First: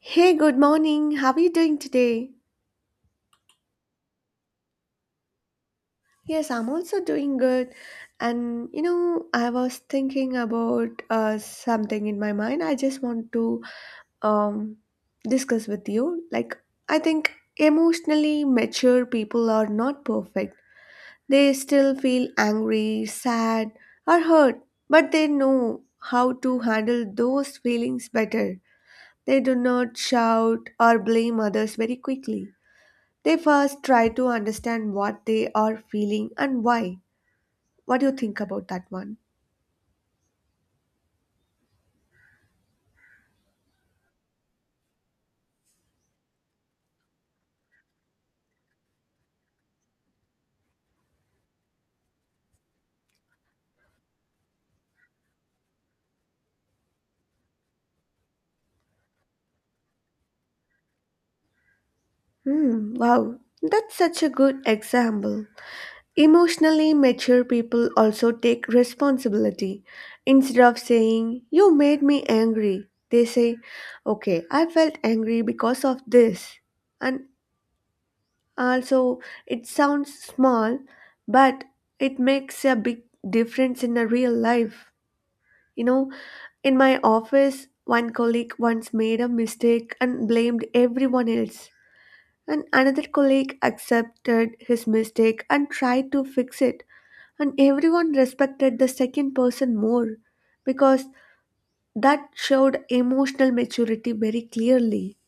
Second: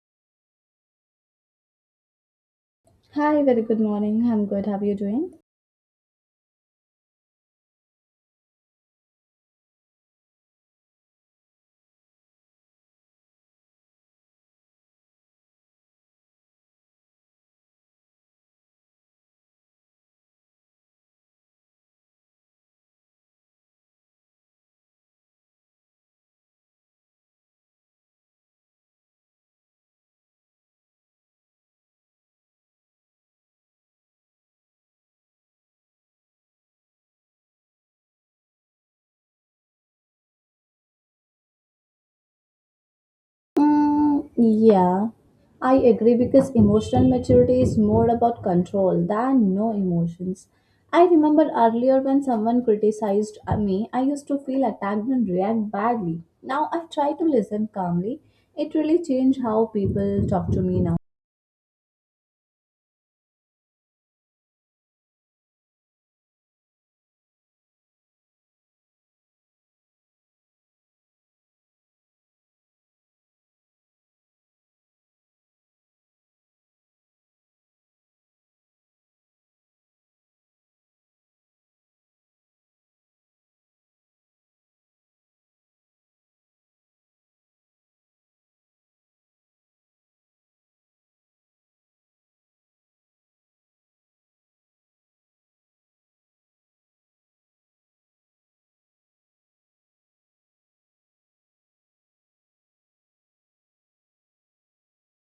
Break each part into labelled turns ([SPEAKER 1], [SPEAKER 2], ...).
[SPEAKER 1] Hey, good morning. How are you doing today?
[SPEAKER 2] Hi, very good morning. I'm good. How are you doing?
[SPEAKER 1] Yes, I'm also doing good. And you know, I was thinking about something in my mind. I just want to um, discuss with you. Like, I think emotionally mature people are not perfect. They still feel angry, sad, or hurt, but they know how to handle those feelings better. They do not shout or blame others very quickly. They first try to understand what they are feeling and why. What do you think about that one?
[SPEAKER 2] Mm, yeah, I agree because emotional maturity is more about control than no emotions. I remember earlier when someone criticized me, I used to feel attacked and react badly. Now I try to listen calmly. It really changed how people talk to me now.
[SPEAKER 1] Hmm, wow, that's such a good example. Emotionally mature people also take responsibility. Instead of saying, "You made me angry," they say, "Okay, I felt angry because of this." And also, it sounds small, but it makes a big difference in a real life. You know, in my office, one colleague once made a mistake and blamed everyone else. And another colleague accepted his mistake and tried to fix it. And everyone respected the second person more because that showed emotional maturity very clearly.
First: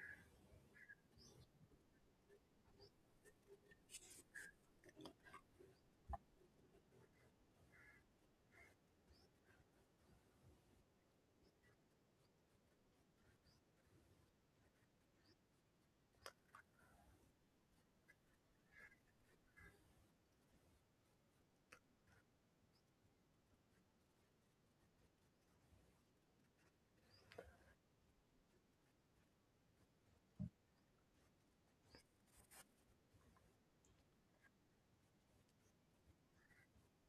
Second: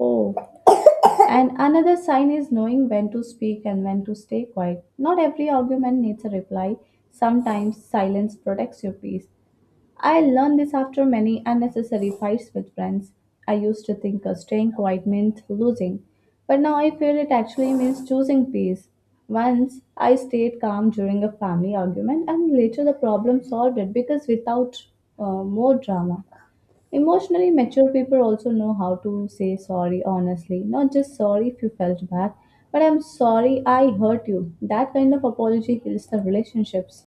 [SPEAKER 2] Oh, and another sign is knowing when to speak and when to stay quiet. Not every argument needs a reply. Sometimes silence protects your peace. I learned this after many unnecessary fights with friends. I used to think staying quiet meant losing, but now I feel it actually means choosing peace. Once I stayed calm during a family argument, and later the problem solved it because without more drama. Emotionally mature people also know how to say sorry honestly, not just sorry if you felt bad, but I'm sorry I hurt you. That kind of apology heals the relationships.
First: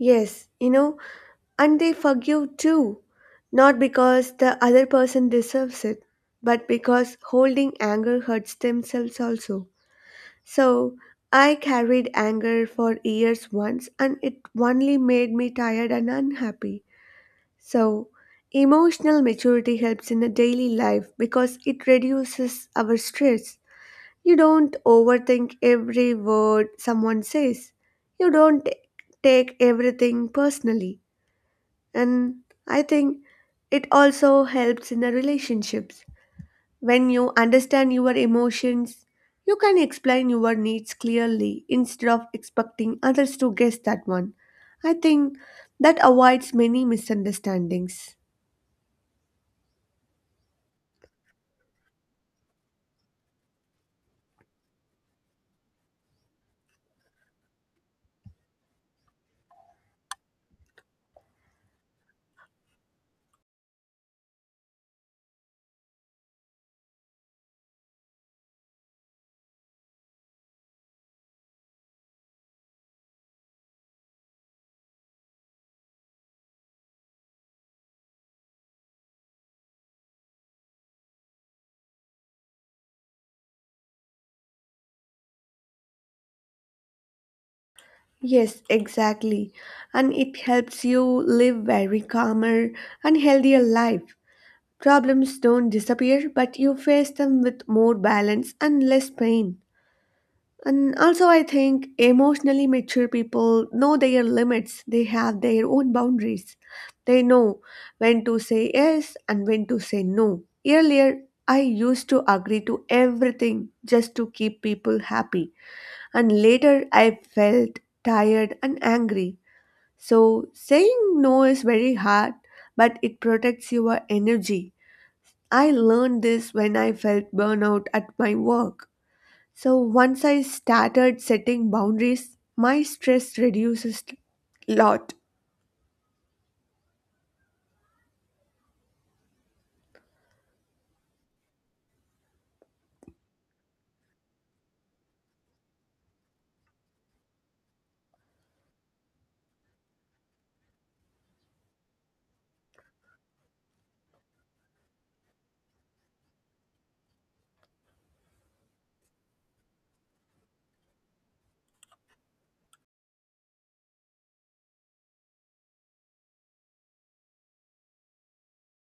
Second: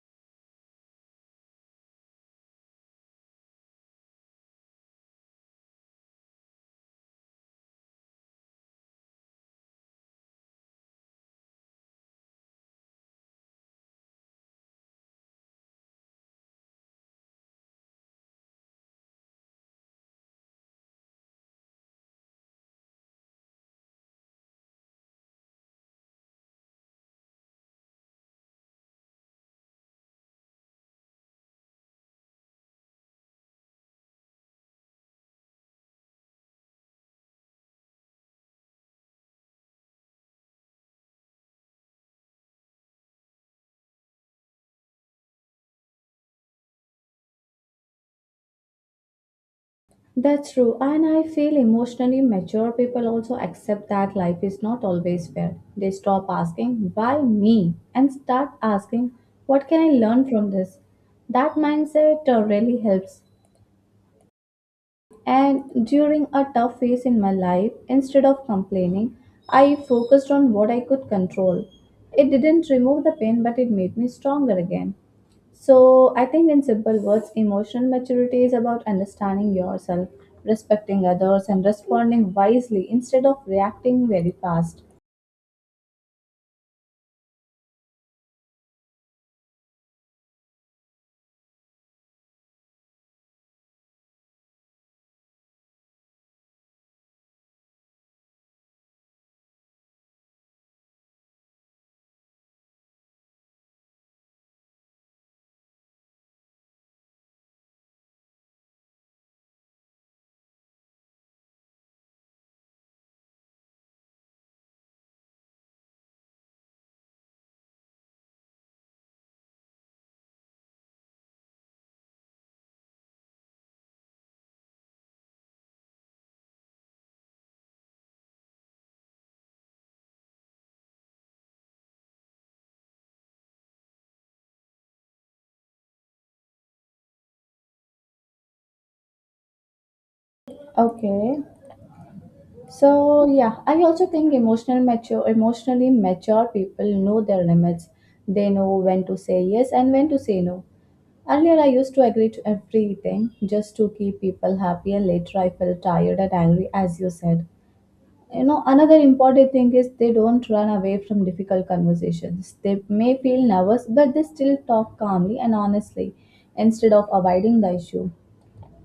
[SPEAKER 1] Yes, you know, and they forgive too. Not because the other person deserves it, but because holding anger hurts themselves also. So I carried anger for years once, and it only made me tired and unhappy. So emotional maturity helps in a daily life because it reduces our stress. You don't overthink every word someone says. You don't t- take everything personally. And I think it also helps in the relationships when you understand your emotions, you can explain your needs clearly instead of expecting others to guess that one. I think that avoids many misunderstandings.
[SPEAKER 2] That's true, and I feel emotionally mature people also accept that life is not always fair. They stop asking, why me? And start asking, what can I learn from this? That mindset really helps. And during a tough phase in my life, instead of complaining, I focused on what I could control. It didn't remove the pain, but it made me stronger again. So, I think in simple words, emotional maturity is about understanding yourself, respecting others, and responding wisely instead of reacting very fast.
[SPEAKER 1] Yes, exactly. And it helps you live very calmer and healthier life. Problems don't disappear, but you face them with more balance and less pain. And also, I think emotionally mature people know their limits, they have their own boundaries. They know when to say yes and when to say no. Earlier, I used to agree to everything just to keep people happy, and later I felt tired and angry. So, saying no is very hard, but it protects your energy. I learned this when I felt burnout at my work. So once I started setting boundaries, my stress reduces a lot.
[SPEAKER 2] Okay. So yeah, I also think emotionally mature people know their limits. They know when to say yes and when to say no. Earlier, I used to agree to everything just to keep people happy, and later I felt tired and angry, as you said. You know, another important thing is they don't run away from difficult conversations. They may feel nervous, but they still talk calmly and honestly instead of avoiding the issue.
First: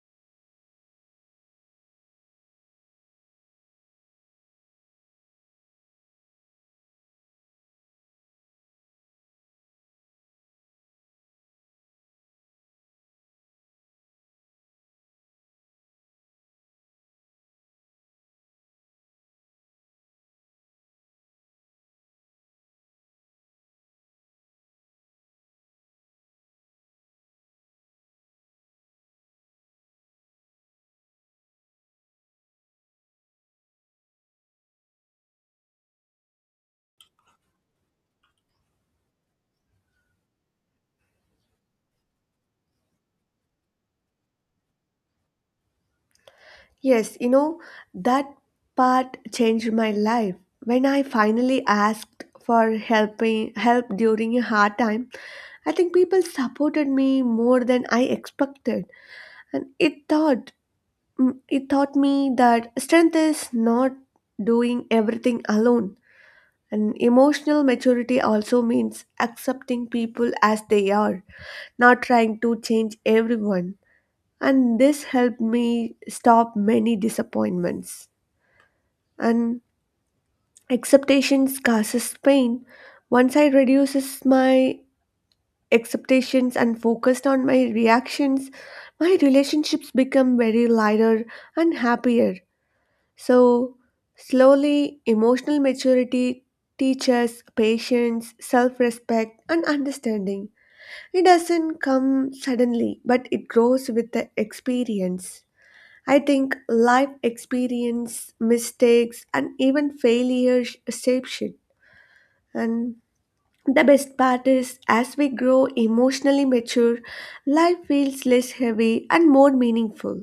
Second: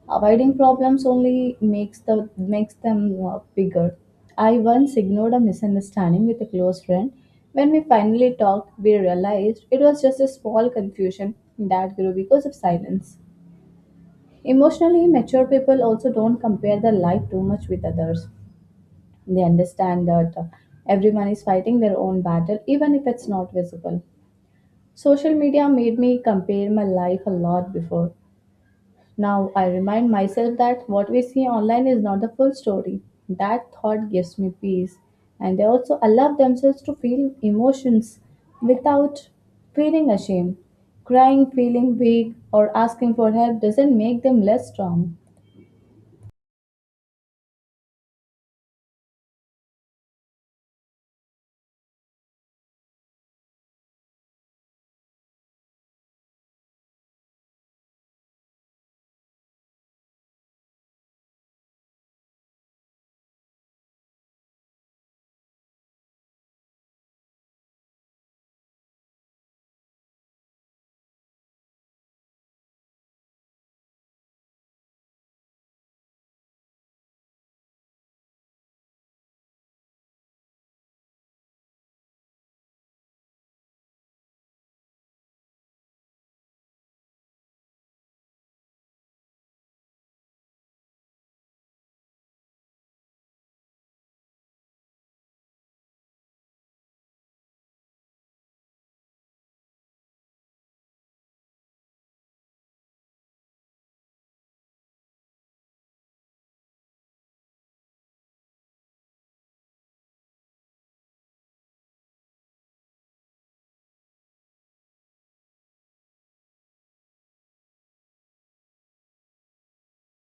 [SPEAKER 2] Avoiding problems only makes them bigger. I once ignored a misunderstanding with a close friend. When we finally talked, we realized it was just a small confusion that grew because of silence. Emotionally mature people also don't compare their life too much with others. They understand that everyone is fighting their own battle, even if it's not visible. Social media made me compare my life a lot before. Now I remind myself that what we see online is not the full story. That thought gives me peace. And they also allow themselves to feel emotions without feeling ashamed. Crying, feeling weak, or asking for help doesn't make them less strong.
[SPEAKER 1] Yes, you know, that part changed my life. When I finally asked for help during a hard time, I think people supported me more than I expected. And it taught it taught me that strength is not doing everything alone. And emotional maturity also means accepting people as they are not trying to change everyone. And this helped me stop many disappointments. And expectations causes pain. Once I reduces my expectations and focused on my reactions, my relationships become very lighter and happier. So slowly emotional maturity teaches patience, self-respect and understanding. It doesn't come suddenly, but it grows with the experience. I think life experience, mistakes, and even failures shape it. And the best part is, as we grow emotionally mature, life feels less heavy and more meaningful.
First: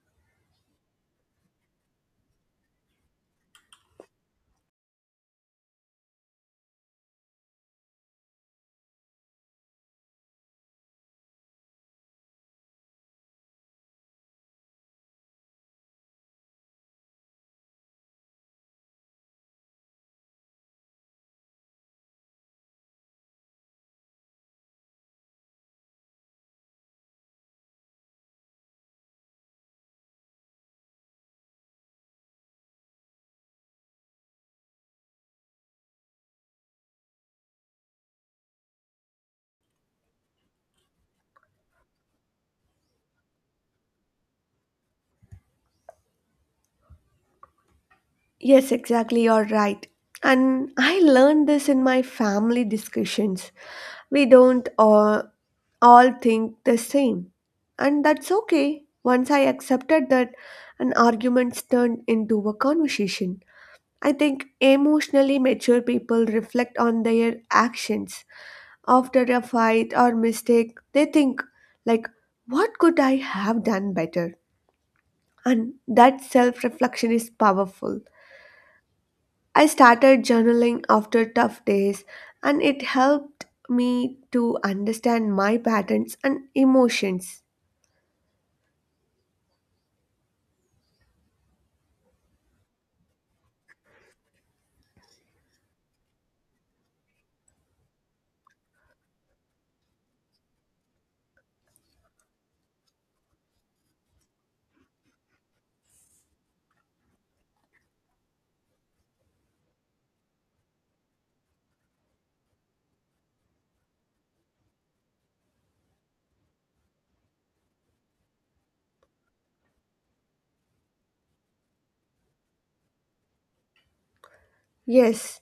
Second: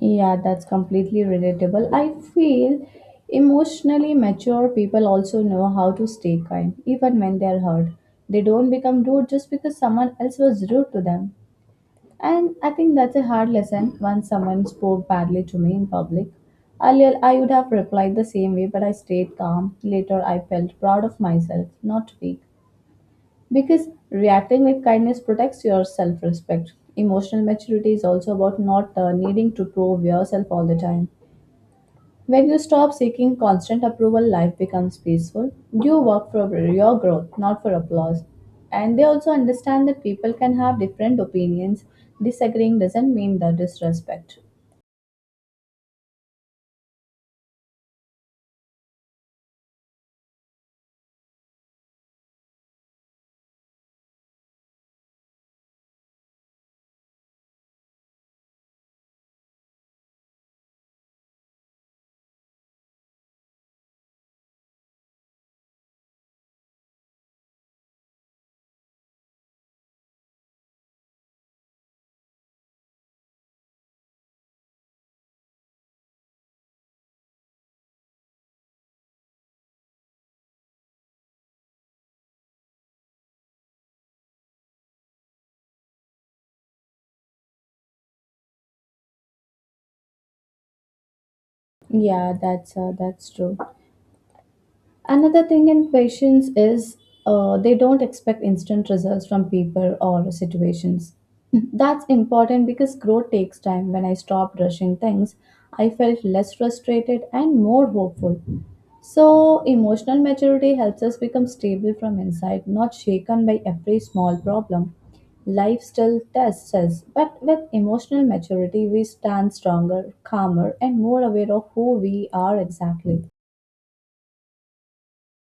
[SPEAKER 2] Yeah, that's completely relatable. I feel emotionally mature people also know how to stay kind, even when they're hurt. They don't become rude just because someone else was rude to them. And I think that's a hard lesson. Once someone spoke badly to me in public. Earlier, I would have replied the same way, but I stayed calm. Later, I felt proud of myself, not weak. Because reacting with kindness protects your self respect. Emotional maturity is also about not needing to prove yourself all the time. When you stop seeking constant approval, life becomes peaceful. You work for your growth, not for applause. And they also understand that people can have different opinions. Disagreeing doesn't mean the disrespect.
[SPEAKER 1] Yes, exactly, you're right. And I learned this in my family discussions. We don't all think the same. And that's okay. Once I accepted that, an argument turned into a conversation. I think emotionally mature people reflect on their actions. After a fight or mistake, they think, like, what could I have done better? And that self reflection is powerful. I started journaling after tough days, and it helped me to understand my patterns and emotions.
[SPEAKER 2] Yeah, that's true. Another thing in patients is they don't expect instant results from people or situations. That's important because growth takes time. When I stopped rushing things, I felt less frustrated and more hopeful. So, emotional maturity helps us become stable from inside, not shaken by every small problem. Life still tests us, but with emotional maturity, we stand stronger, calmer, and more aware of who we are exactly.
[SPEAKER 1] Yes,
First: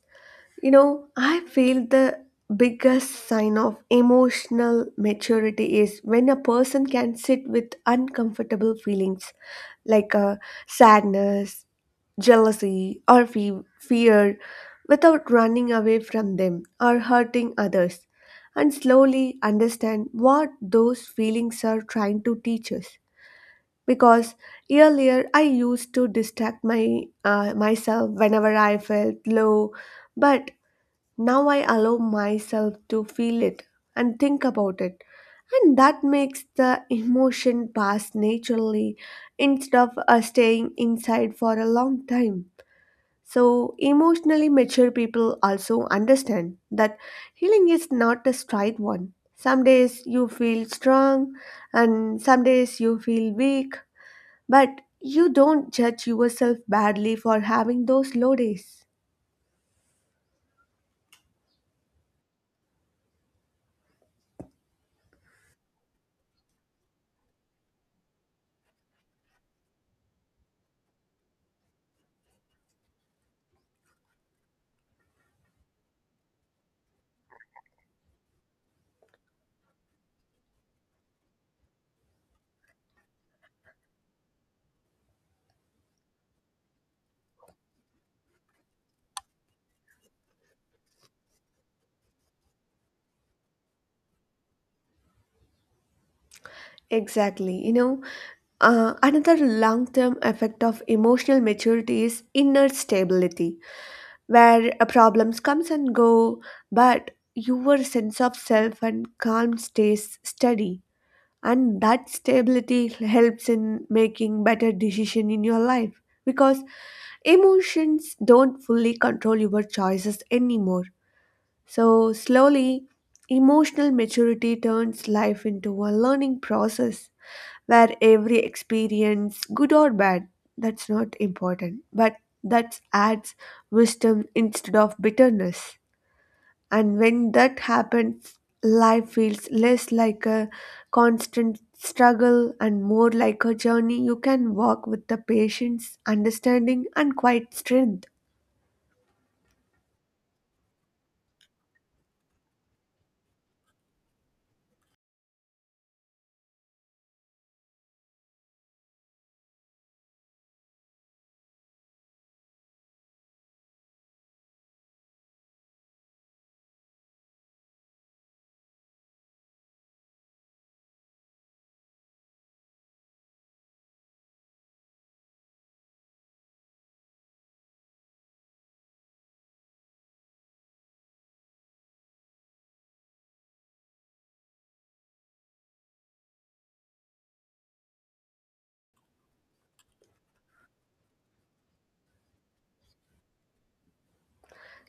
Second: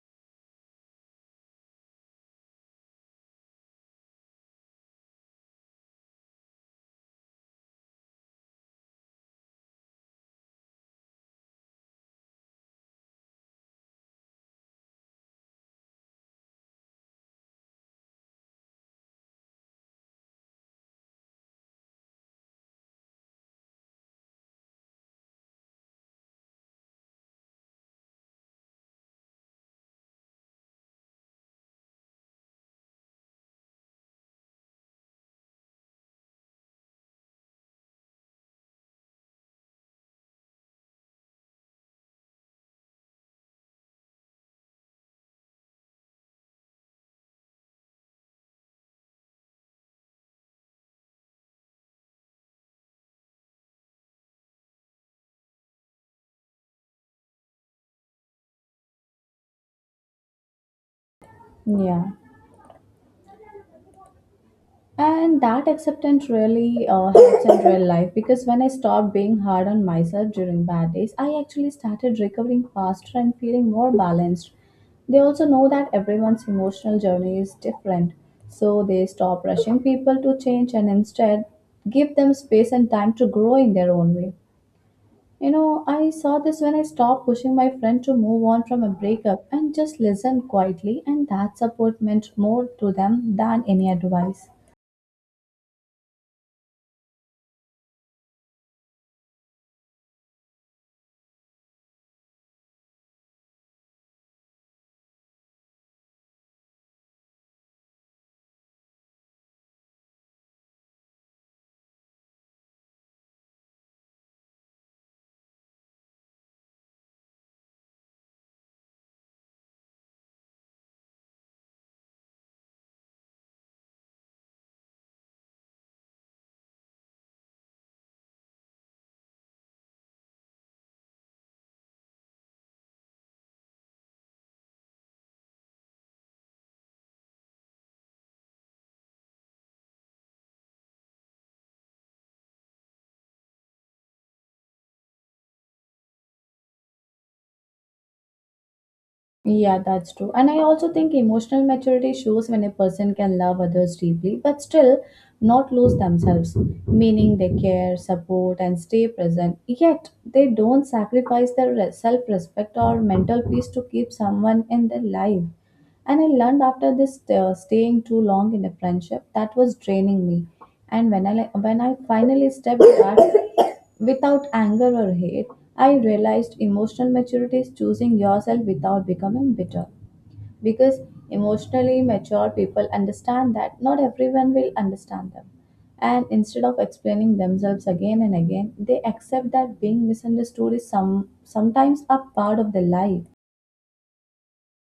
[SPEAKER 1] you know, I feel the biggest sign of emotional maturity is when a person can sit with uncomfortable feelings like sadness, jealousy, or fear without running away from them or hurting others, and slowly understand what those feelings are trying to teach us. Because earlier I used to distract my myself whenever I felt low, but now I allow myself to feel it and think about it, and that makes the emotion pass naturally instead of staying inside for a long time. So, emotionally mature people also understand that healing is not a straight one. Some days you feel strong, and some days you feel weak, but you don't judge yourself badly for having those low days.
[SPEAKER 2] Yeah. And that acceptance really helps in real life because when I stopped being hard on myself during bad days, I actually started recovering faster and feeling more balanced. They also know that everyone's emotional journey is different, so they stop rushing people to change and instead give them space and time to grow in their own way. You know, I saw this when I stopped pushing my friend to move on from a breakup and just listened quietly, and that support meant more to them than any advice.
[SPEAKER 1] Exactly, you know. Another long term effect of emotional maturity is inner stability, where problems comes and go, but your sense of self and calm stays steady. And that stability helps in making better decision in your life because emotions don't fully control your choices anymore. So slowly, emotional maturity turns life into a learning process where every experience, good or bad, that's not important, but that adds wisdom instead of bitterness. And when that happens, life feels less like a constant struggle and more like a journey you can walk with the patience, understanding, and quiet strength.
[SPEAKER 2] Yeah, that's true. And I also think emotional maturity shows when a person can love others deeply but still not lose themselves, meaning they care, support, and stay present. Yet they don't sacrifice their self respect or mental peace to keep someone in their life. And I learned after this staying too long in a friendship that was draining me. And when I finally stepped back without anger or hate, I realized emotional maturity is choosing yourself without becoming bitter. Because emotionally mature people understand that not everyone will understand them. And instead of explaining themselves again and again, they accept that being misunderstood is sometimes a part of their life.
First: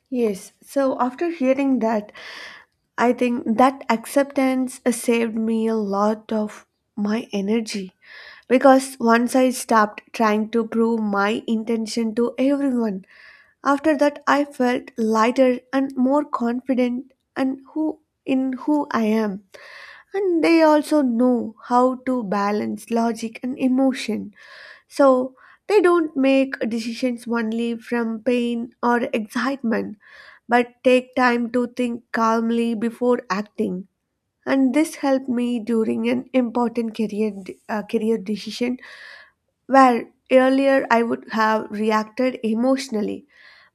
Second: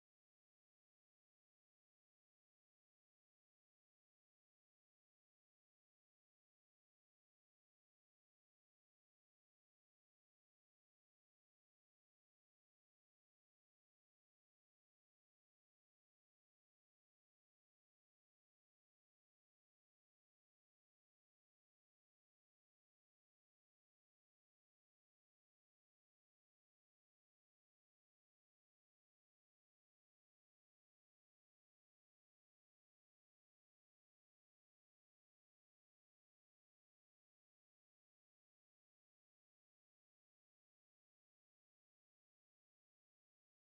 [SPEAKER 1] Yes. So after hearing that, I think that acceptance saved me a lot of my energy because once I stopped trying to prove my intention to everyone, after that I felt lighter and more confident and who in who I am. And they also know how to balance logic and emotion. So they don't make decisions only from pain or excitement but take time to think calmly before acting. And this helped me during an important career decision where earlier I would have reacted emotionally,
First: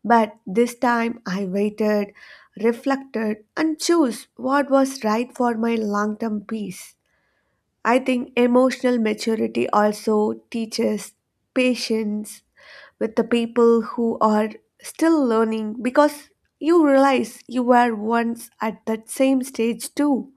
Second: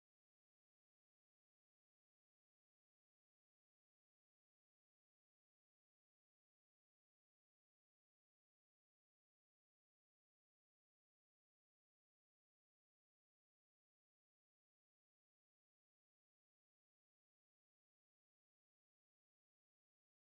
[SPEAKER 1] but this time I waited, reflected, and chose what was right for my long term peace. I think emotional maturity also teaches patience with the people who are still learning because you realize you were once at that same stage too.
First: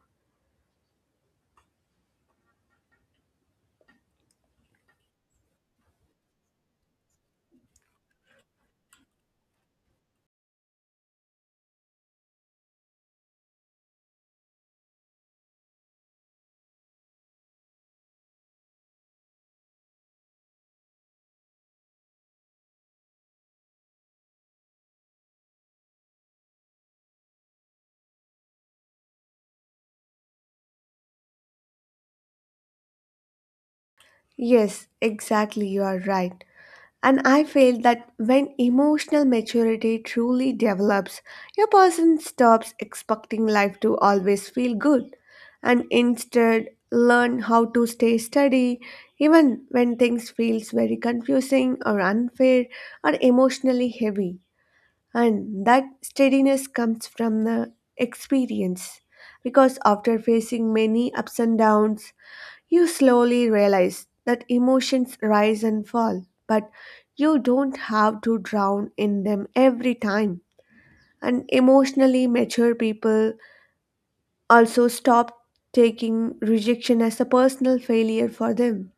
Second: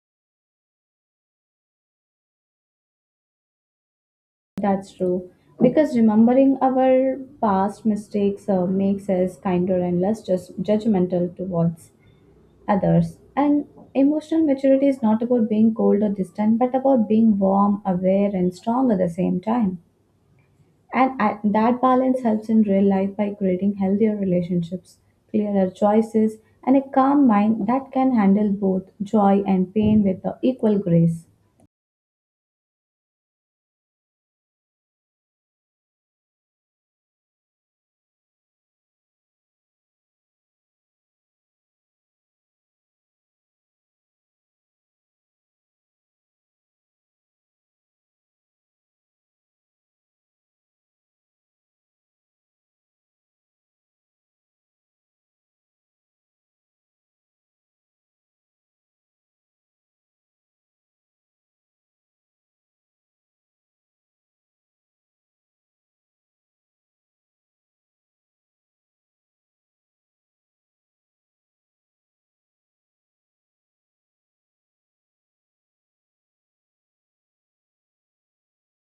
[SPEAKER 2] That's true. Because remembering our past mistakes makes us kinder and less just judgmental towards others. And emotional maturity is not about being cold or distant, but about being warm, aware, and strong at the same time. And I, that balance helps in real life by creating healthier relationships, clearer choices, and a calm mind that can handle both joy and pain with equal grace.
[SPEAKER 1] Yes, exactly, you are right. And I feel that when emotional maturity truly develops, a person stops expecting life to always feel good and instead learn how to stay steady even when things feels very confusing or unfair or emotionally heavy and that steadiness comes from the experience because after facing many ups and downs you slowly realize that emotions rise and fall, but you don't have to drown in them every time. And emotionally mature people also stop taking rejection as a personal failure for them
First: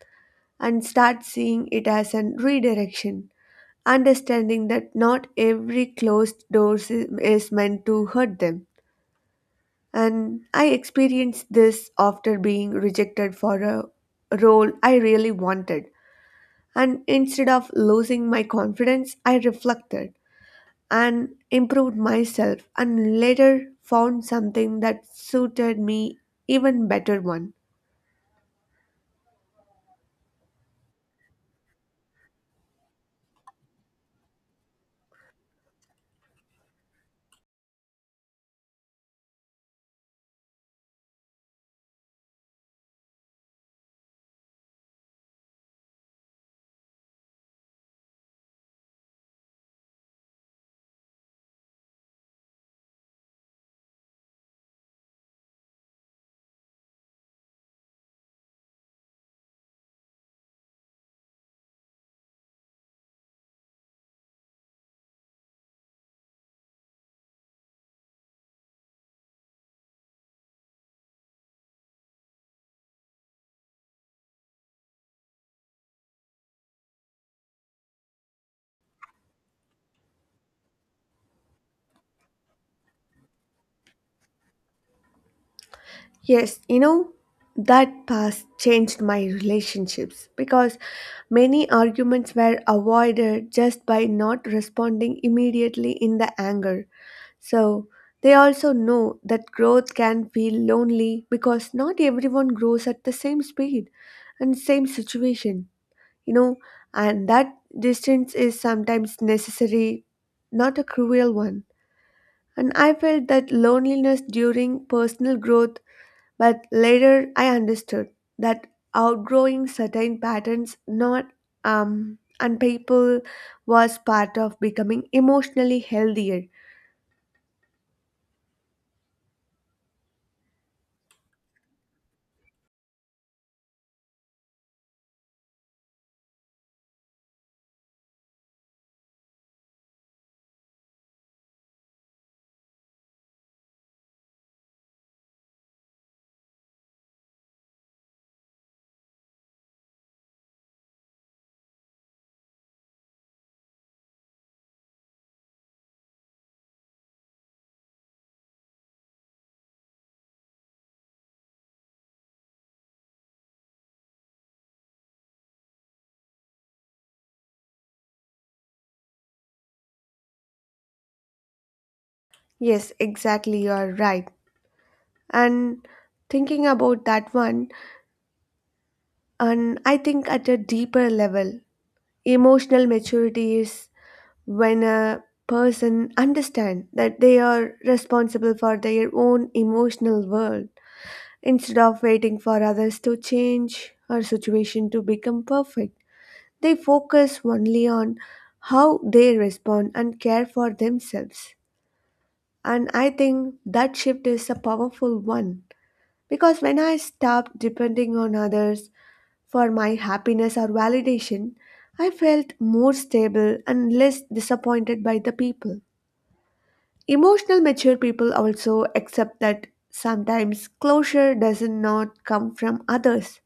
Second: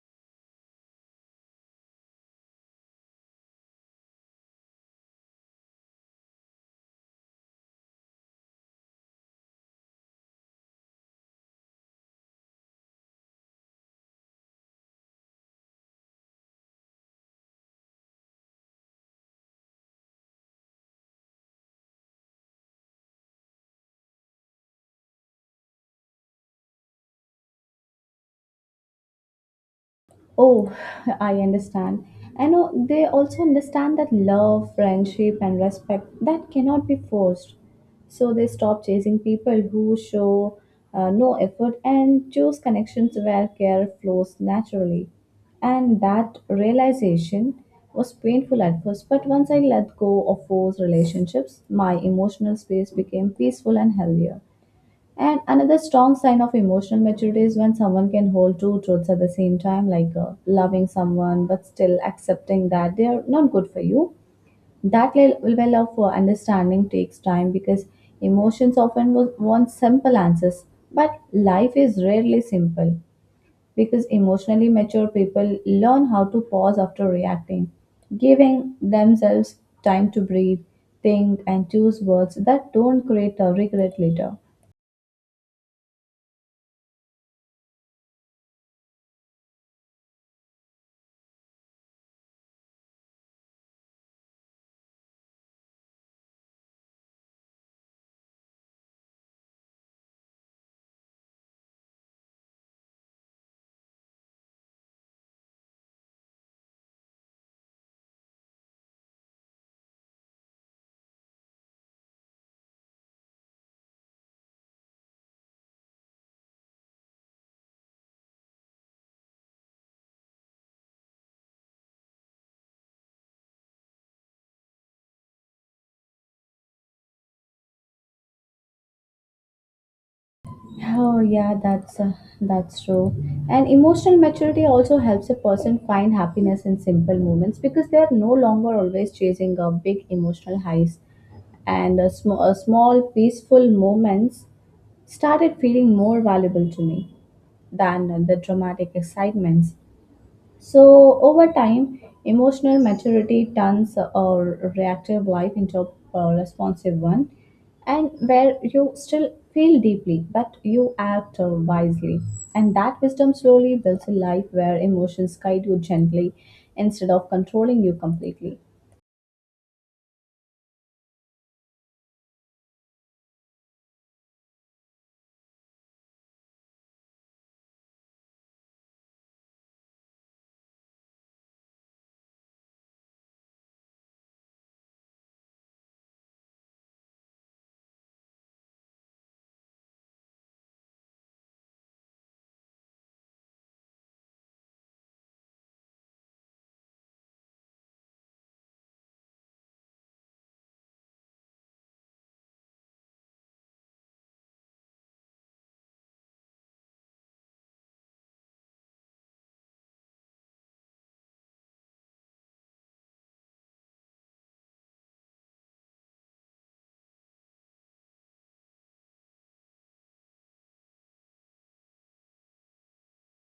[SPEAKER 1] and start seeing it as a redirection, understanding that not every closed door is meant to hurt them. And I experienced this after being rejected for a role I really wanted. And instead of losing my confidence, I reflected and improved myself and later found something that suited me even better one.
[SPEAKER 2] Oh, I understand. I know they also understand that love, friendship, and respect that cannot be forced. So they stop chasing people who show no effort and choose connections where care flows naturally. And that realization was painful at first, but once I let go of those relationships, my emotional space became peaceful and healthier. And another strong sign of emotional maturity is when someone can hold two truths at the same time, like loving someone but still accepting that they are not good for you. Level of understanding takes time because emotions want simple answers, but life is rarely simple because emotionally mature people learn how to pause after reacting, giving themselves time to breathe, think, and choose words that don't create a regret later.
[SPEAKER 1] Yes, you know, that past changed my relationships because many arguments were avoided just by not responding immediately in the anger. So they also know that growth can feel lonely because not everyone grows at the same speed and same situation, you know, and that distance is sometimes necessary, not a cruel one. And I felt that loneliness during personal growth but later I understood that outgrowing certain patterns not and people was part of becoming emotionally healthier.
[SPEAKER 2] Oh yeah, that's true. And emotional maturity also helps a person find happiness in simple moments because they are no longer always chasing a big emotional highs. And a small peaceful moments started feeling more valuable to me than the dramatic excitements. So, over time, emotional maturity turns our reactive life into a responsive one, and where you still feel deeply, but you act wisely. And that wisdom slowly builds a life where emotions guide you gently instead of controlling you completely.
[SPEAKER 1] Yes, exactly you are right. And thinking about that one and I think at a deeper level, emotional maturity is when a person understand that they are responsible for their own emotional world. Instead of waiting for others to change or situation to become perfect, they focus only on how they respond and care for themselves. And I think that shift is a powerful one because when I stopped depending on others for my happiness or validation, I felt more stable and less disappointed by the people. Emotional mature people also accept that sometimes closure does not come from others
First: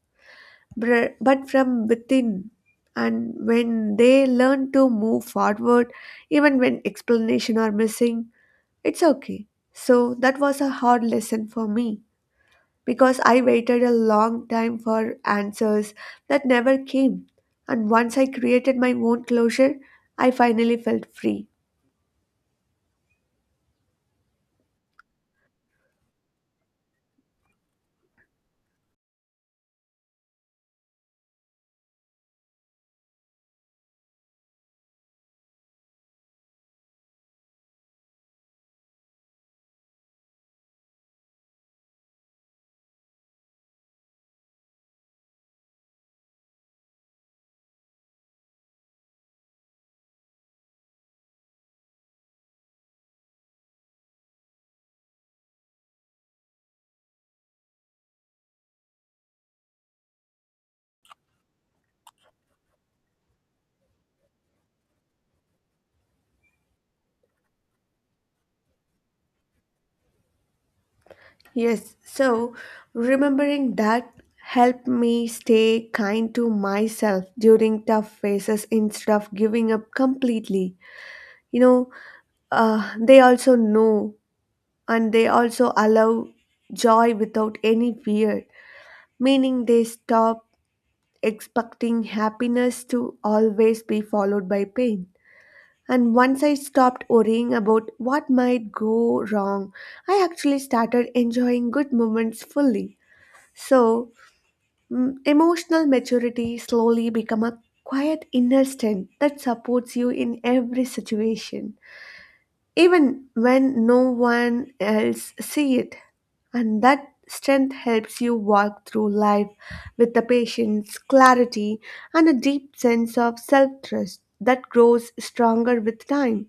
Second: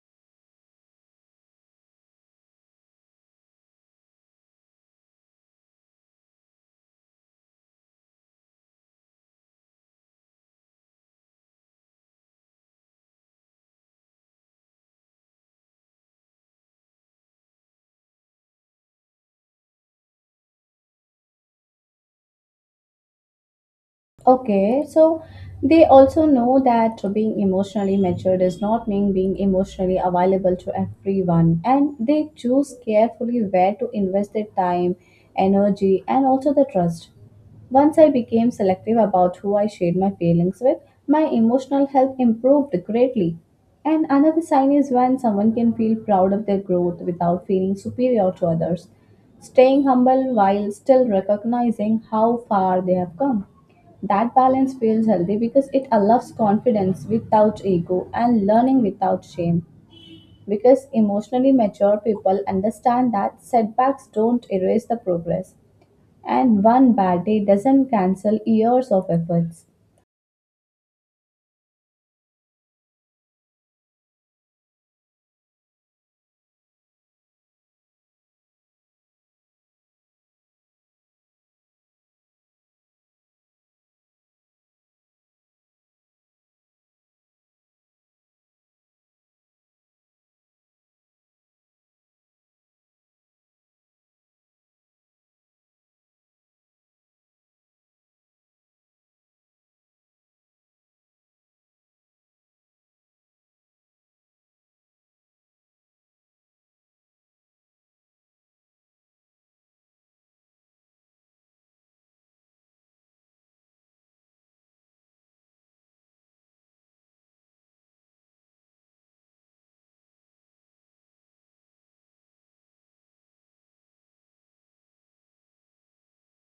[SPEAKER 1] but from within. And when they learn to move forward, even when explanation are missing, it's okay. So that was a hard lesson for me because I waited a long time for answers that never came. And once I created my own closure, I finally felt free.
[SPEAKER 2] Okay, so they also know that being emotionally matured does not mean being emotionally available to everyone, and they choose carefully where to invest their time, energy, and also the trust. Once I became selective about who I shared my feelings with, my emotional health improved greatly. And another sign is when someone can feel proud of their growth without feeling superior to others, staying humble while still recognizing how far they have come. That balance feels healthy because it allows confidence without ego and learning without shame. Because emotionally mature people understand that setbacks don't erase the progress, and one bad day doesn't cancel years of efforts.
[SPEAKER 1] Yes, so remembering that helped me stay kind to myself during tough phases instead of giving up completely. You know, they also know and they also allow joy without any fear, meaning they stop expecting happiness to always be followed by pain, and once I stopped worrying about what might go wrong, I actually started enjoying good moments fully. So, emotional maturity slowly become a quiet inner strength that supports you in every situation, even when no one else see it, and that strength helps you walk through life with the patience, clarity, and a deep sense of self-trust that grows stronger with time.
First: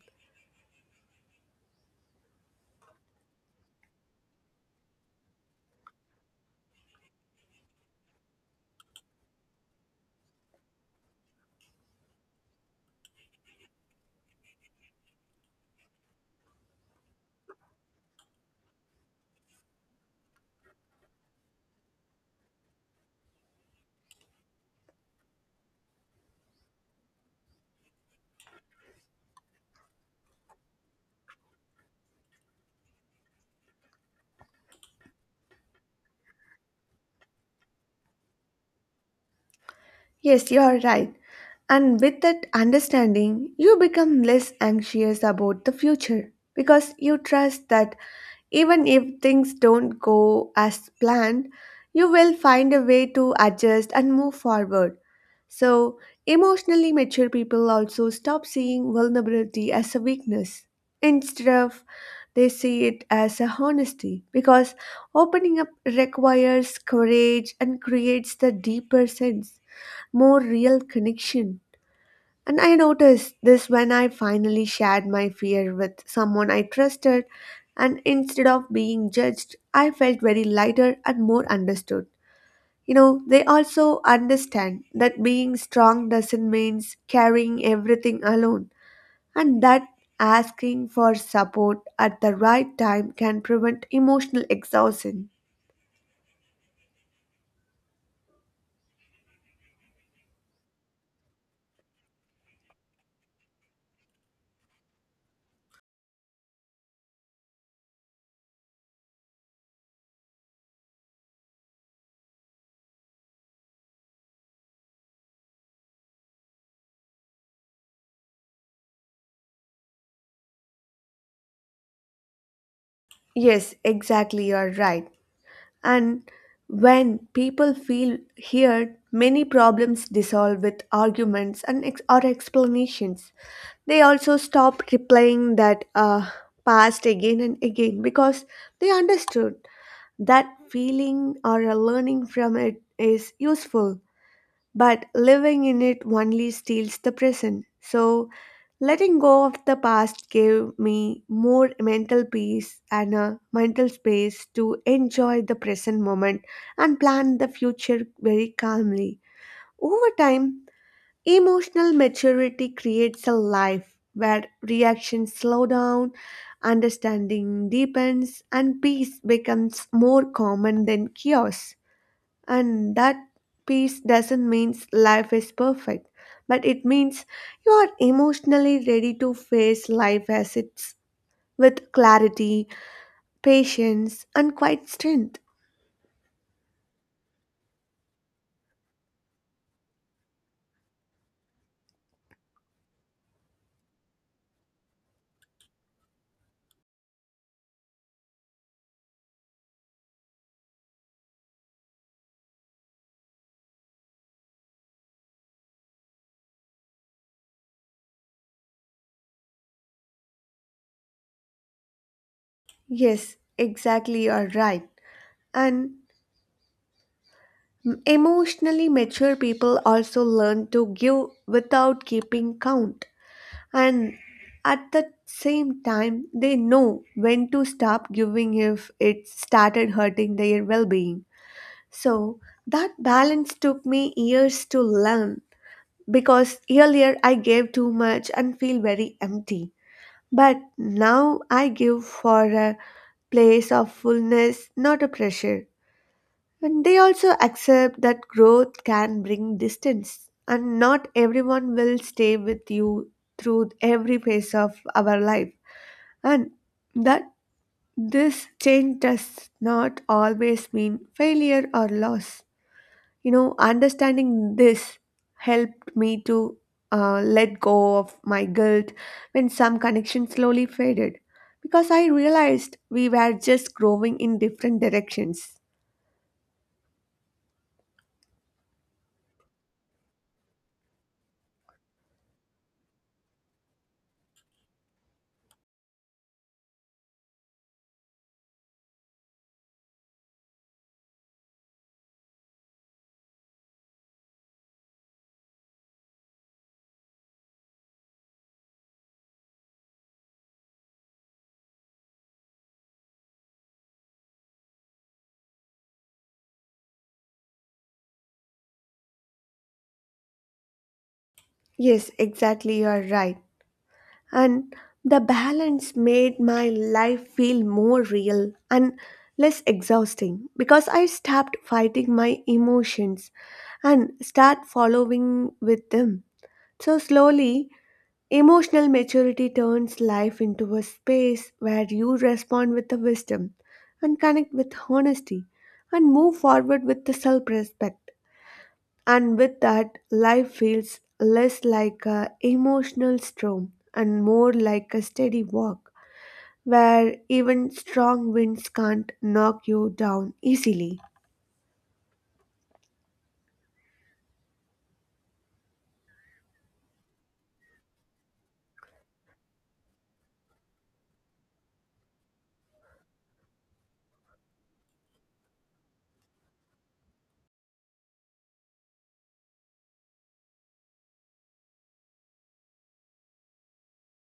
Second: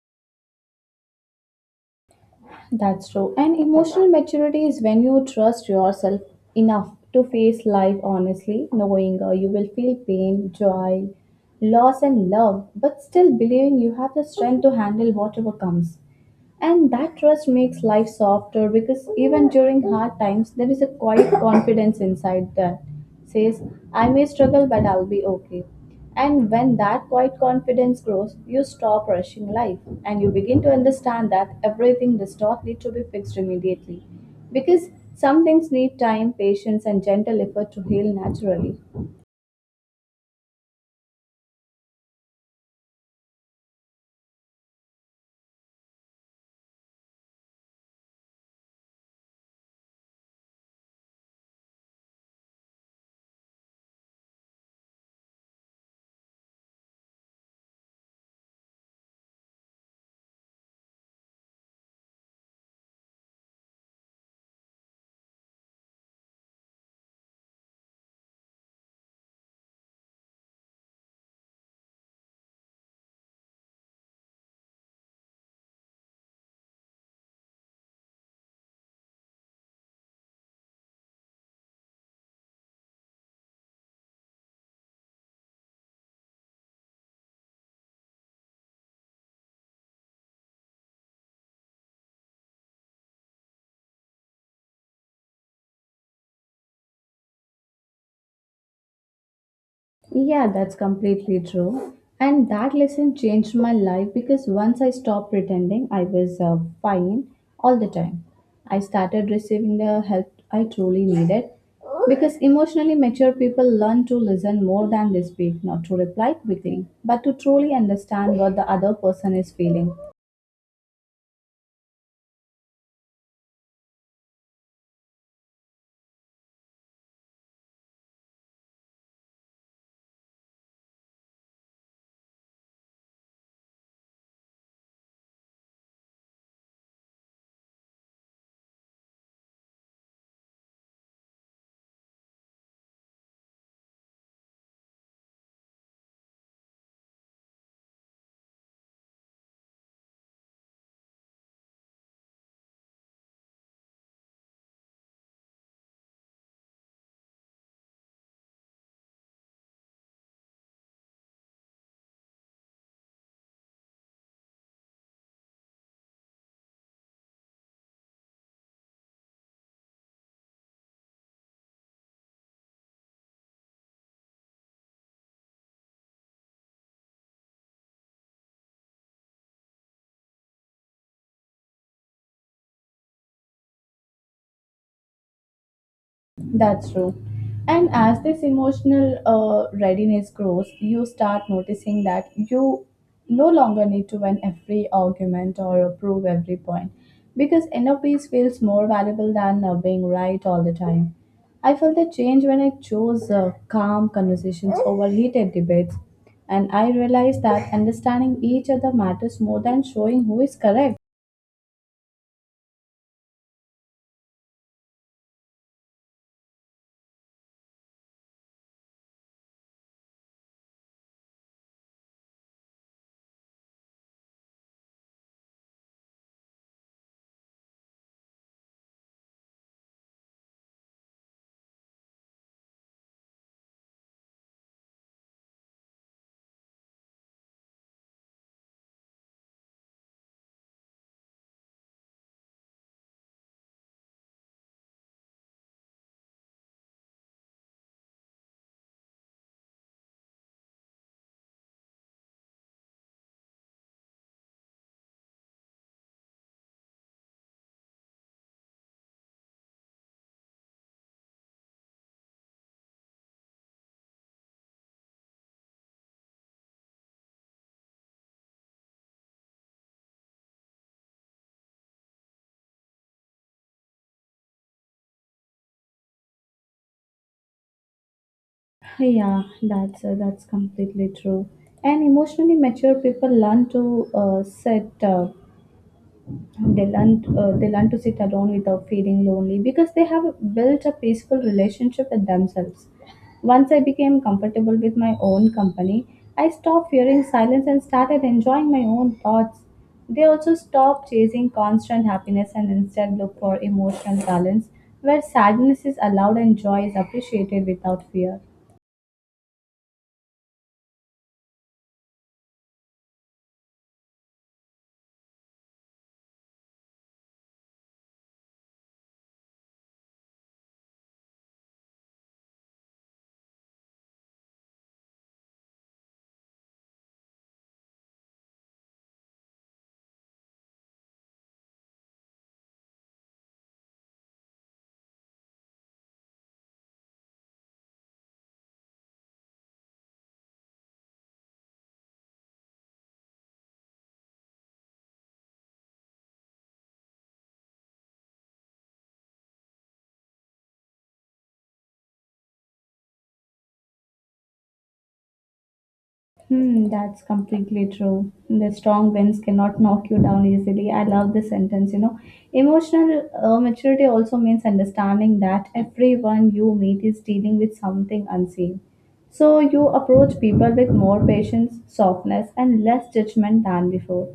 [SPEAKER 2] That's true. And emotional maturity is when you trust yourself enough to face life honestly, knowing you will feel pain, joy, loss, and love, but still believing you have the strength to handle whatever comes. And that trust makes life softer because even during hard times, there is a quiet confidence inside that says, I may struggle, but I'll be okay. And when that quiet confidence grows, you stop rushing life and you begin to understand that everything does not need to be fixed immediately because some things need time, patience, and gentle effort to heal naturally.
[SPEAKER 1] Yes, you are right. And with that understanding you become less anxious about the future because you trust that even if things don't go as planned, you will find a way to adjust and move forward. So, emotionally mature people also stop seeing vulnerability as a weakness. Instead of they see it as a honesty because opening up requires courage and creates the deeper sense, more real connection. And I noticed this when I finally shared my fear with someone I trusted, and instead of being judged, I felt very lighter and more understood. You know, they also understand that being strong doesn't mean carrying everything alone, and that asking for support at the right time can prevent emotional exhaustion.
[SPEAKER 2] Yeah, that's completely true. And that lesson changed my life because once I stopped pretending I was fine all the time, I started receiving the help I truly needed. Because emotionally mature people learn to listen more than they speak, not to reply quickly, but to truly understand what the other person is feeling.
[SPEAKER 1] Yes, exactly, you're right. And when people feel heard, many problems dissolve with arguments and or explanations. They also stop replaying that past again and again because they understood that feeling or a learning from it is useful, but living in it only steals the present. So, letting go of the past gave me more mental peace and a mental space to enjoy the present moment and plan the future very calmly. Over time, emotional maturity creates a life where reactions slow down, understanding deepens, and peace becomes more common than chaos. And that peace doesn't mean life is perfect, but it means you are emotionally ready to face life as it's with clarity, patience, and quite strength.
[SPEAKER 2] That's true. And as this emotional readiness grows, you start noticing that you no longer need to win every argument or prove every point because inner peace feels more valuable than being right all the time. I felt the change when I chose calm conversations over heated debates, and I realized that understanding each other matters more than showing who is correct.
[SPEAKER 1] Yes, exactly, you're right. And emotionally mature people also learn to give without keeping count. And at the same time, they know when to stop giving if it started hurting their well being. So that balance took me years to learn because earlier I gave too much and feel very empty. But now I give for a place of fullness, not a pressure. And they also accept that growth can bring distance, and not everyone will stay with you through every phase of our life. And that this change does not always mean failure or loss. You know, understanding this helped me to let go of my guilt when some connection slowly faded because I realized we were just growing in different directions.
[SPEAKER 2] Yeah, that's completely true. And emotionally mature people learn to sit. They learn to sit alone without feeling lonely because they have built a peaceful relationship with themselves. Once I became comfortable with my own company, I stopped fearing silence and started enjoying my own thoughts. They also stopped chasing constant happiness and instead look for emotional balance where sadness is allowed and joy is appreciated without fear.
[SPEAKER 1] Yes, exactly, you are right. And the balance made my life feel more real and less exhausting because I stopped fighting my emotions and start following with them. So slowly, emotional maturity turns life into a space where you respond with the wisdom and connect with honesty and move forward with the self respect. And with that, life feels less like a emotional storm and more like a steady walk where even strong winds can't knock you down easily.
[SPEAKER 2] Hmm, that's completely true. The strong winds cannot knock you down easily. I love this sentence. You know, emotional maturity also means understanding that everyone you meet is dealing with something unseen. So you approach people with more patience, softness, and less judgment than before.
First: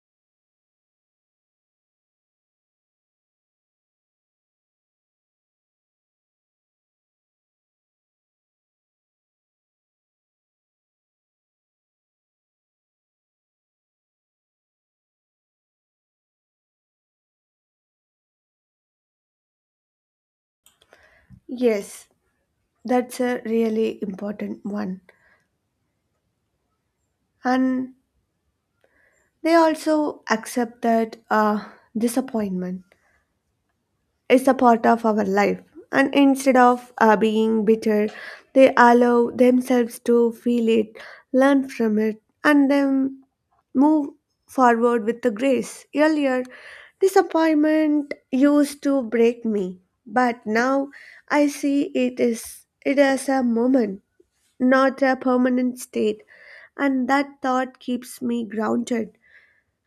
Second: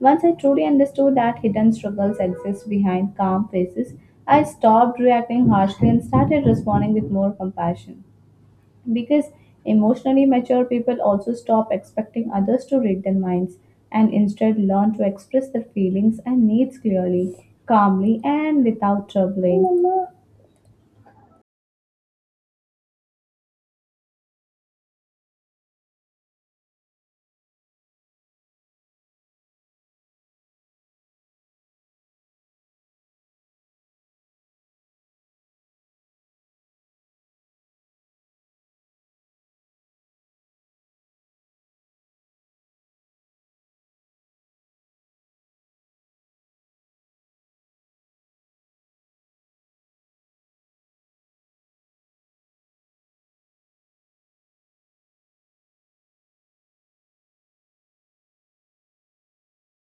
[SPEAKER 2] Once I truly understood that hidden struggles exist behind calm faces, I stopped reacting harshly and started responding with more compassion because emotionally mature people also stop expecting others to read their minds and instead learn to express their feelings and needs clearly, calmly, and without troubling.
[SPEAKER 1] Yes, that's a really important one. And they also accept that disappointment is a part of our life. And instead of being bitter, they allow themselves to feel it, learn from it, and then move forward with the grace. Earlier, disappointment used to break me, but now I see it as a moment, not a permanent state, and that thought keeps me grounded.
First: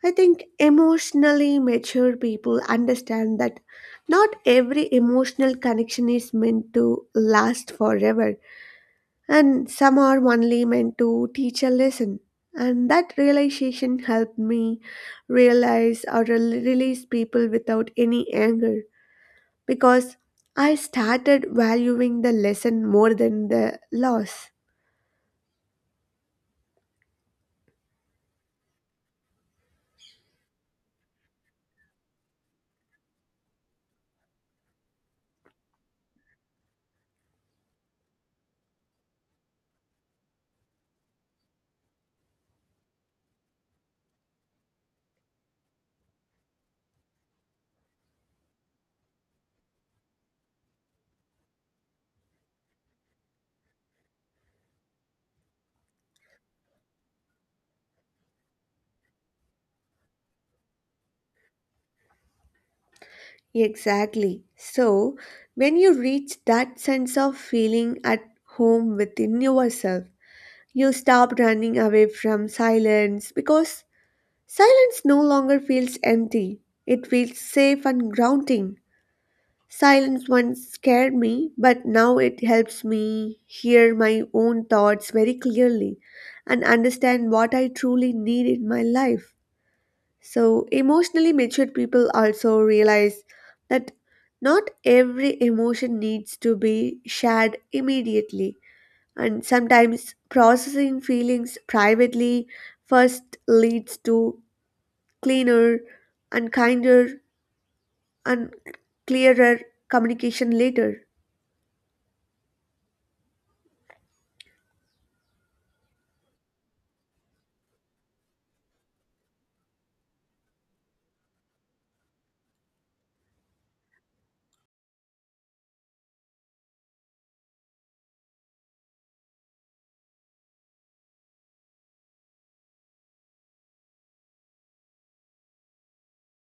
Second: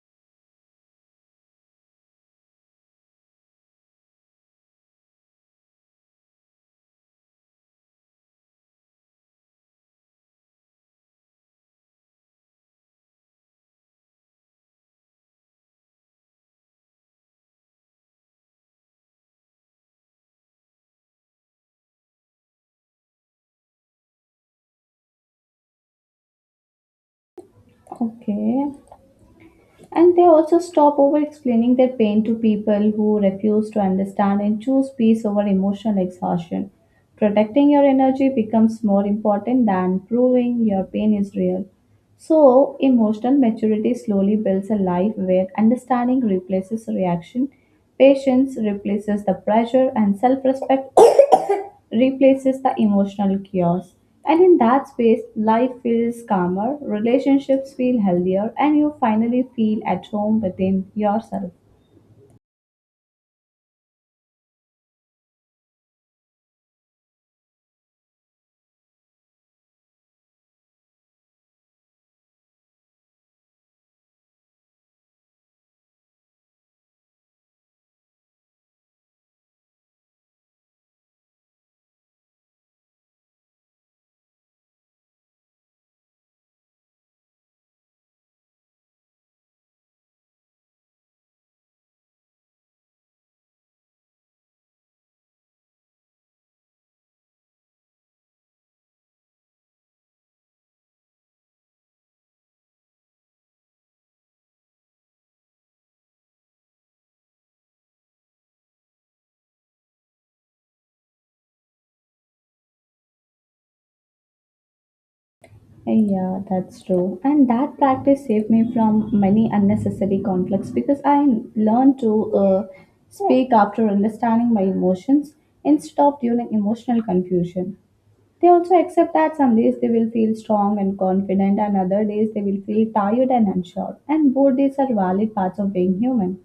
[SPEAKER 1] I think emotionally mature people understand that not every emotional connection is meant to last forever, and some are only meant to teach a lesson. And that realization helped me release people without any anger because I started valuing the lesson more than the loss.
[SPEAKER 2] Okay. And they also stop over explaining their pain to people who refuse to understand and choose peace over emotional exhaustion. Protecting your energy becomes more important than proving your pain is real. So, emotional maturity slowly builds a life where understanding replaces reaction, patience replaces the pressure, and self respect replaces the emotional chaos. And in that space, life feels calmer, relationships feel healthier, and you finally feel at home within yourself.
[SPEAKER 1] Exactly. So, when you reach that sense of feeling at home within yourself, you stop running away from silence because silence no longer feels empty. It feels safe and grounding. Silence once scared me, but now it helps me hear my own thoughts very clearly and understand what I truly need in my life. So, emotionally matured people also realize that not every emotion needs to be shared immediately, and sometimes processing feelings privately first leads to cleaner and kinder and clearer communication later.
[SPEAKER 2] Yeah, that's true. And that practice saved me from many unnecessary conflicts because I learned to speak after understanding my emotions instead of during emotional confusion. They also accept that some days they will feel strong and confident, and other days they will feel tired and unsure. And both these are valid parts of being human.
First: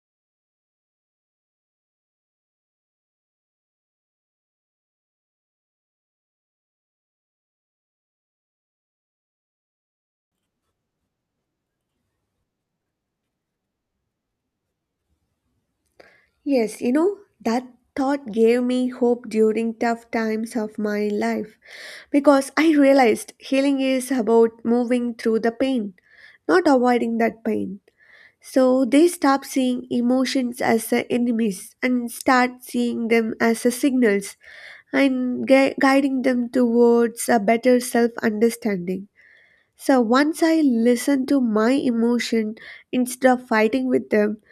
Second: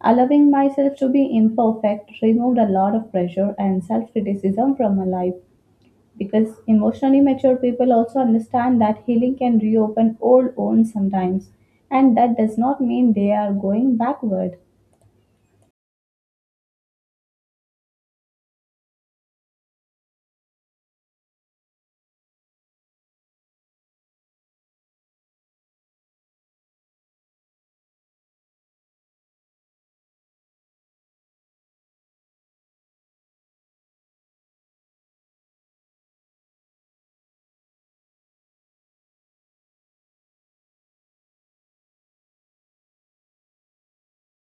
[SPEAKER 2] Allowing myself to be imperfect removed a lot of pressure and self criticism from my life because emotionally mature people also understand that healing can reopen old wounds sometimes, and that does not mean they are going backward.
[SPEAKER 1] Yes, you know, that thought gave me hope during tough times of my life because I realized healing is about moving through the pain not avoiding that pain. So they stop seeing emotions as enemies and start seeing them as signals and guiding them towards a better self understanding. So once I listen to my emotion instead of fighting with them,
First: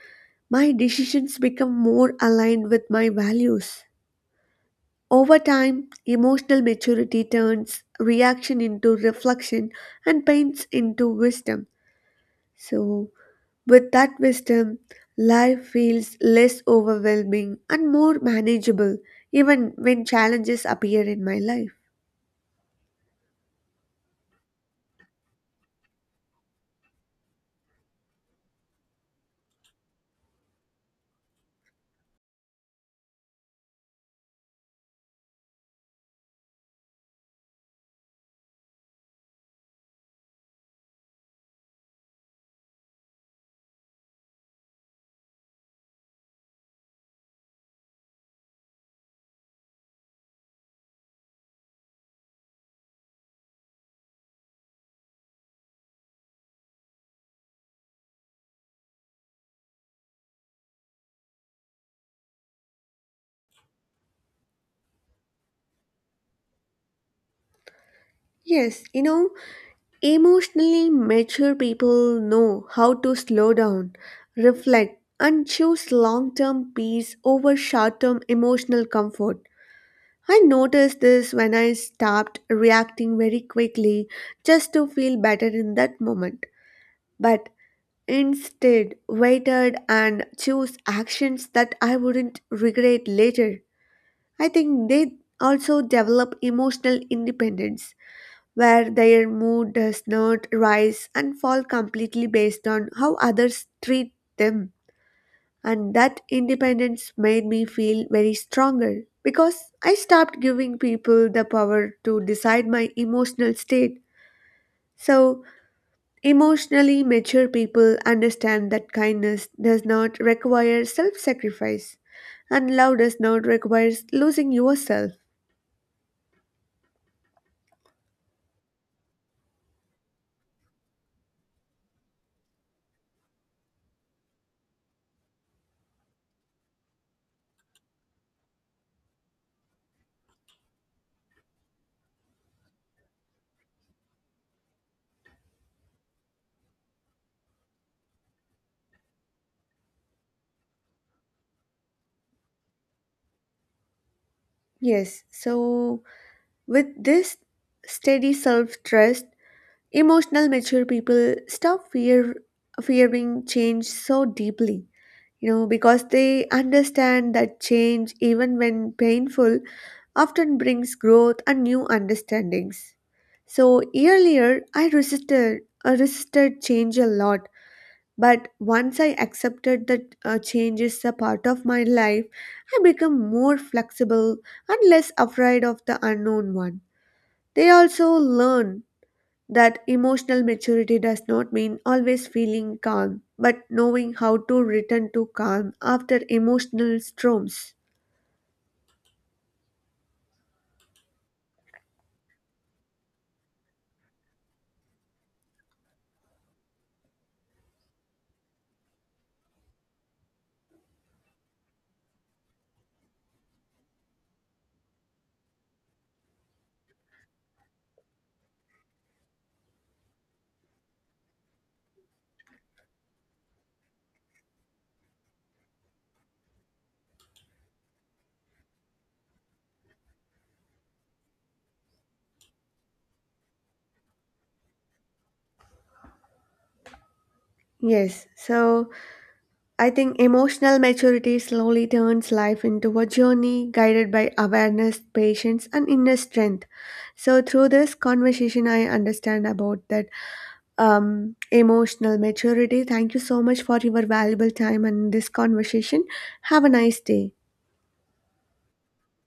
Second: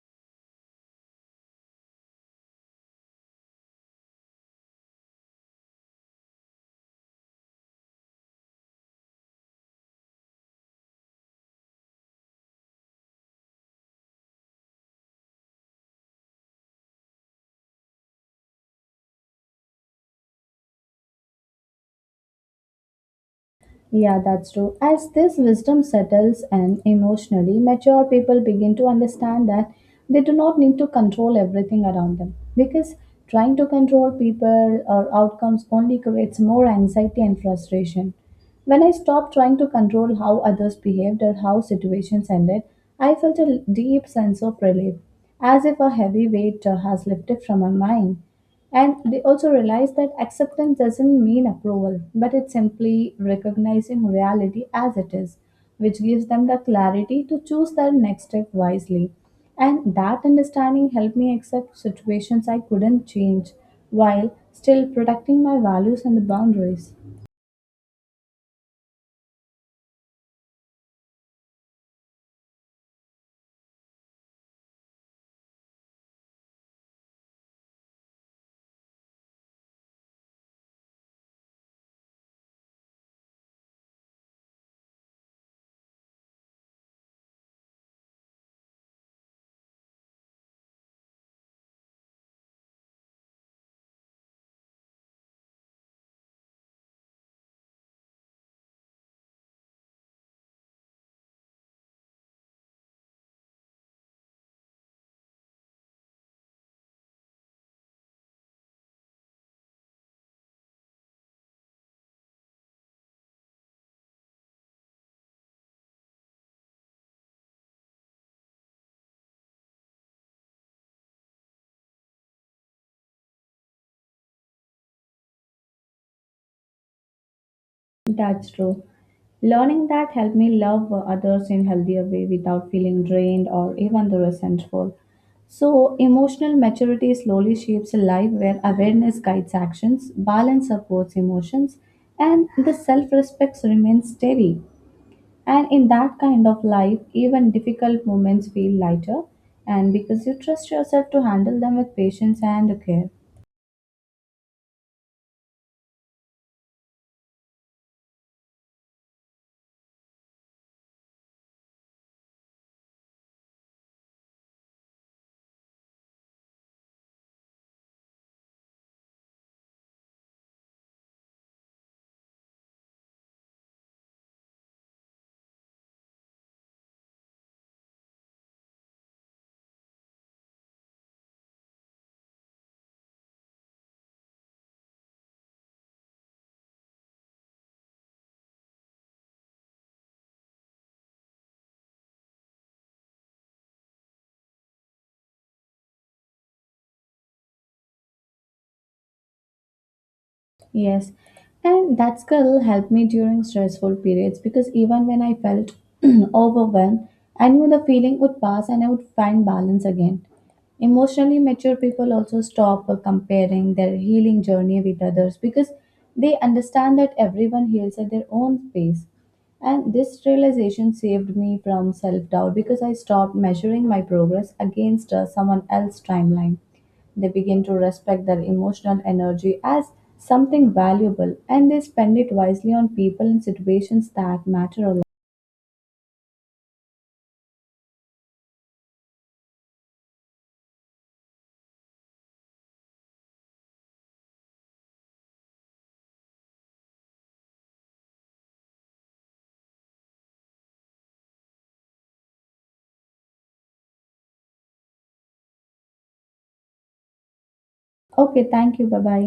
[SPEAKER 1] my decisions become more aligned with my values. Over time, emotional maturity turns reaction into reflection and pains into wisdom. So, with that wisdom, life feels less overwhelming and more manageable, even when challenges appear in my life.
[SPEAKER 2] Yeah, that's true. As this wisdom settles and emotionally, mature people begin to understand that they do not need to control everything around them because trying to control people or outcomes only creates more anxiety and frustration. When I stopped trying to control how others behaved or how situations ended, I felt a deep sense of relief, as if a heavy weight has lifted from my mind. And they also realize that acceptance doesn't mean approval, but it's simply recognizing reality as it is, which gives them the clarity to choose their next step wisely. And that understanding helped me accept situations I couldn't change while still protecting my values and boundaries.
[SPEAKER 1] Yes, you know, emotionally mature people know how to slow down, reflect, and choose long term peace over short term emotional comfort. I noticed this when I stopped reacting very quickly just to feel better in that moment. But instead, waited and chose actions that I wouldn't regret later. I think they also develop emotional independence, where their mood does not rise and fall completely based on how others treat them. And that independence made me feel very stronger because I stopped giving people the power to decide my emotional state. So, emotionally mature people understand that kindness does not require self sacrifice, and love does not require losing yourself.
[SPEAKER 2] That's true. Learning that helped me love others in healthier way without feeling drained or even the resentful. So emotional maturity slowly shapes a life where awareness guides actions, balance supports emotions, and the self-respect remains steady. And in that kind of life, even difficult moments feel lighter, and because you trust yourself to handle them with patience and care.
[SPEAKER 1] Yes, so with this steady self trust, emotional mature people fearing change so deeply. You know, because they understand that change, even when painful, often brings growth and new understandings. So earlier I resisted change a lot, but once I accepted that change is a part of my life, I become more flexible and less afraid of the unknown one. They also learn that emotional maturity does not mean always feeling calm, but knowing how to return to calm after emotional storms.
[SPEAKER 2] Yes, and that skill helped me during stressful periods because even when I felt overwhelmed, I knew the feeling would pass and I would find balance again. Emotionally mature people also stop comparing their healing journey with others because they understand that everyone heals at their own pace. And this realization saved me from self doubt because I stopped measuring my progress against someone else's timeline. They begin to respect their emotional energy as something valuable and they spend it wisely on people and situations that matter a lot.
[SPEAKER 1] Yes, so I think emotional maturity slowly turns life into a journey guided by awareness, patience, and inner strength. So, through this conversation, I understand about that emotional maturity. Thank you so much for your valuable time and this conversation. Have a nice day.
[SPEAKER 2] Okay, thank you. Bye bye.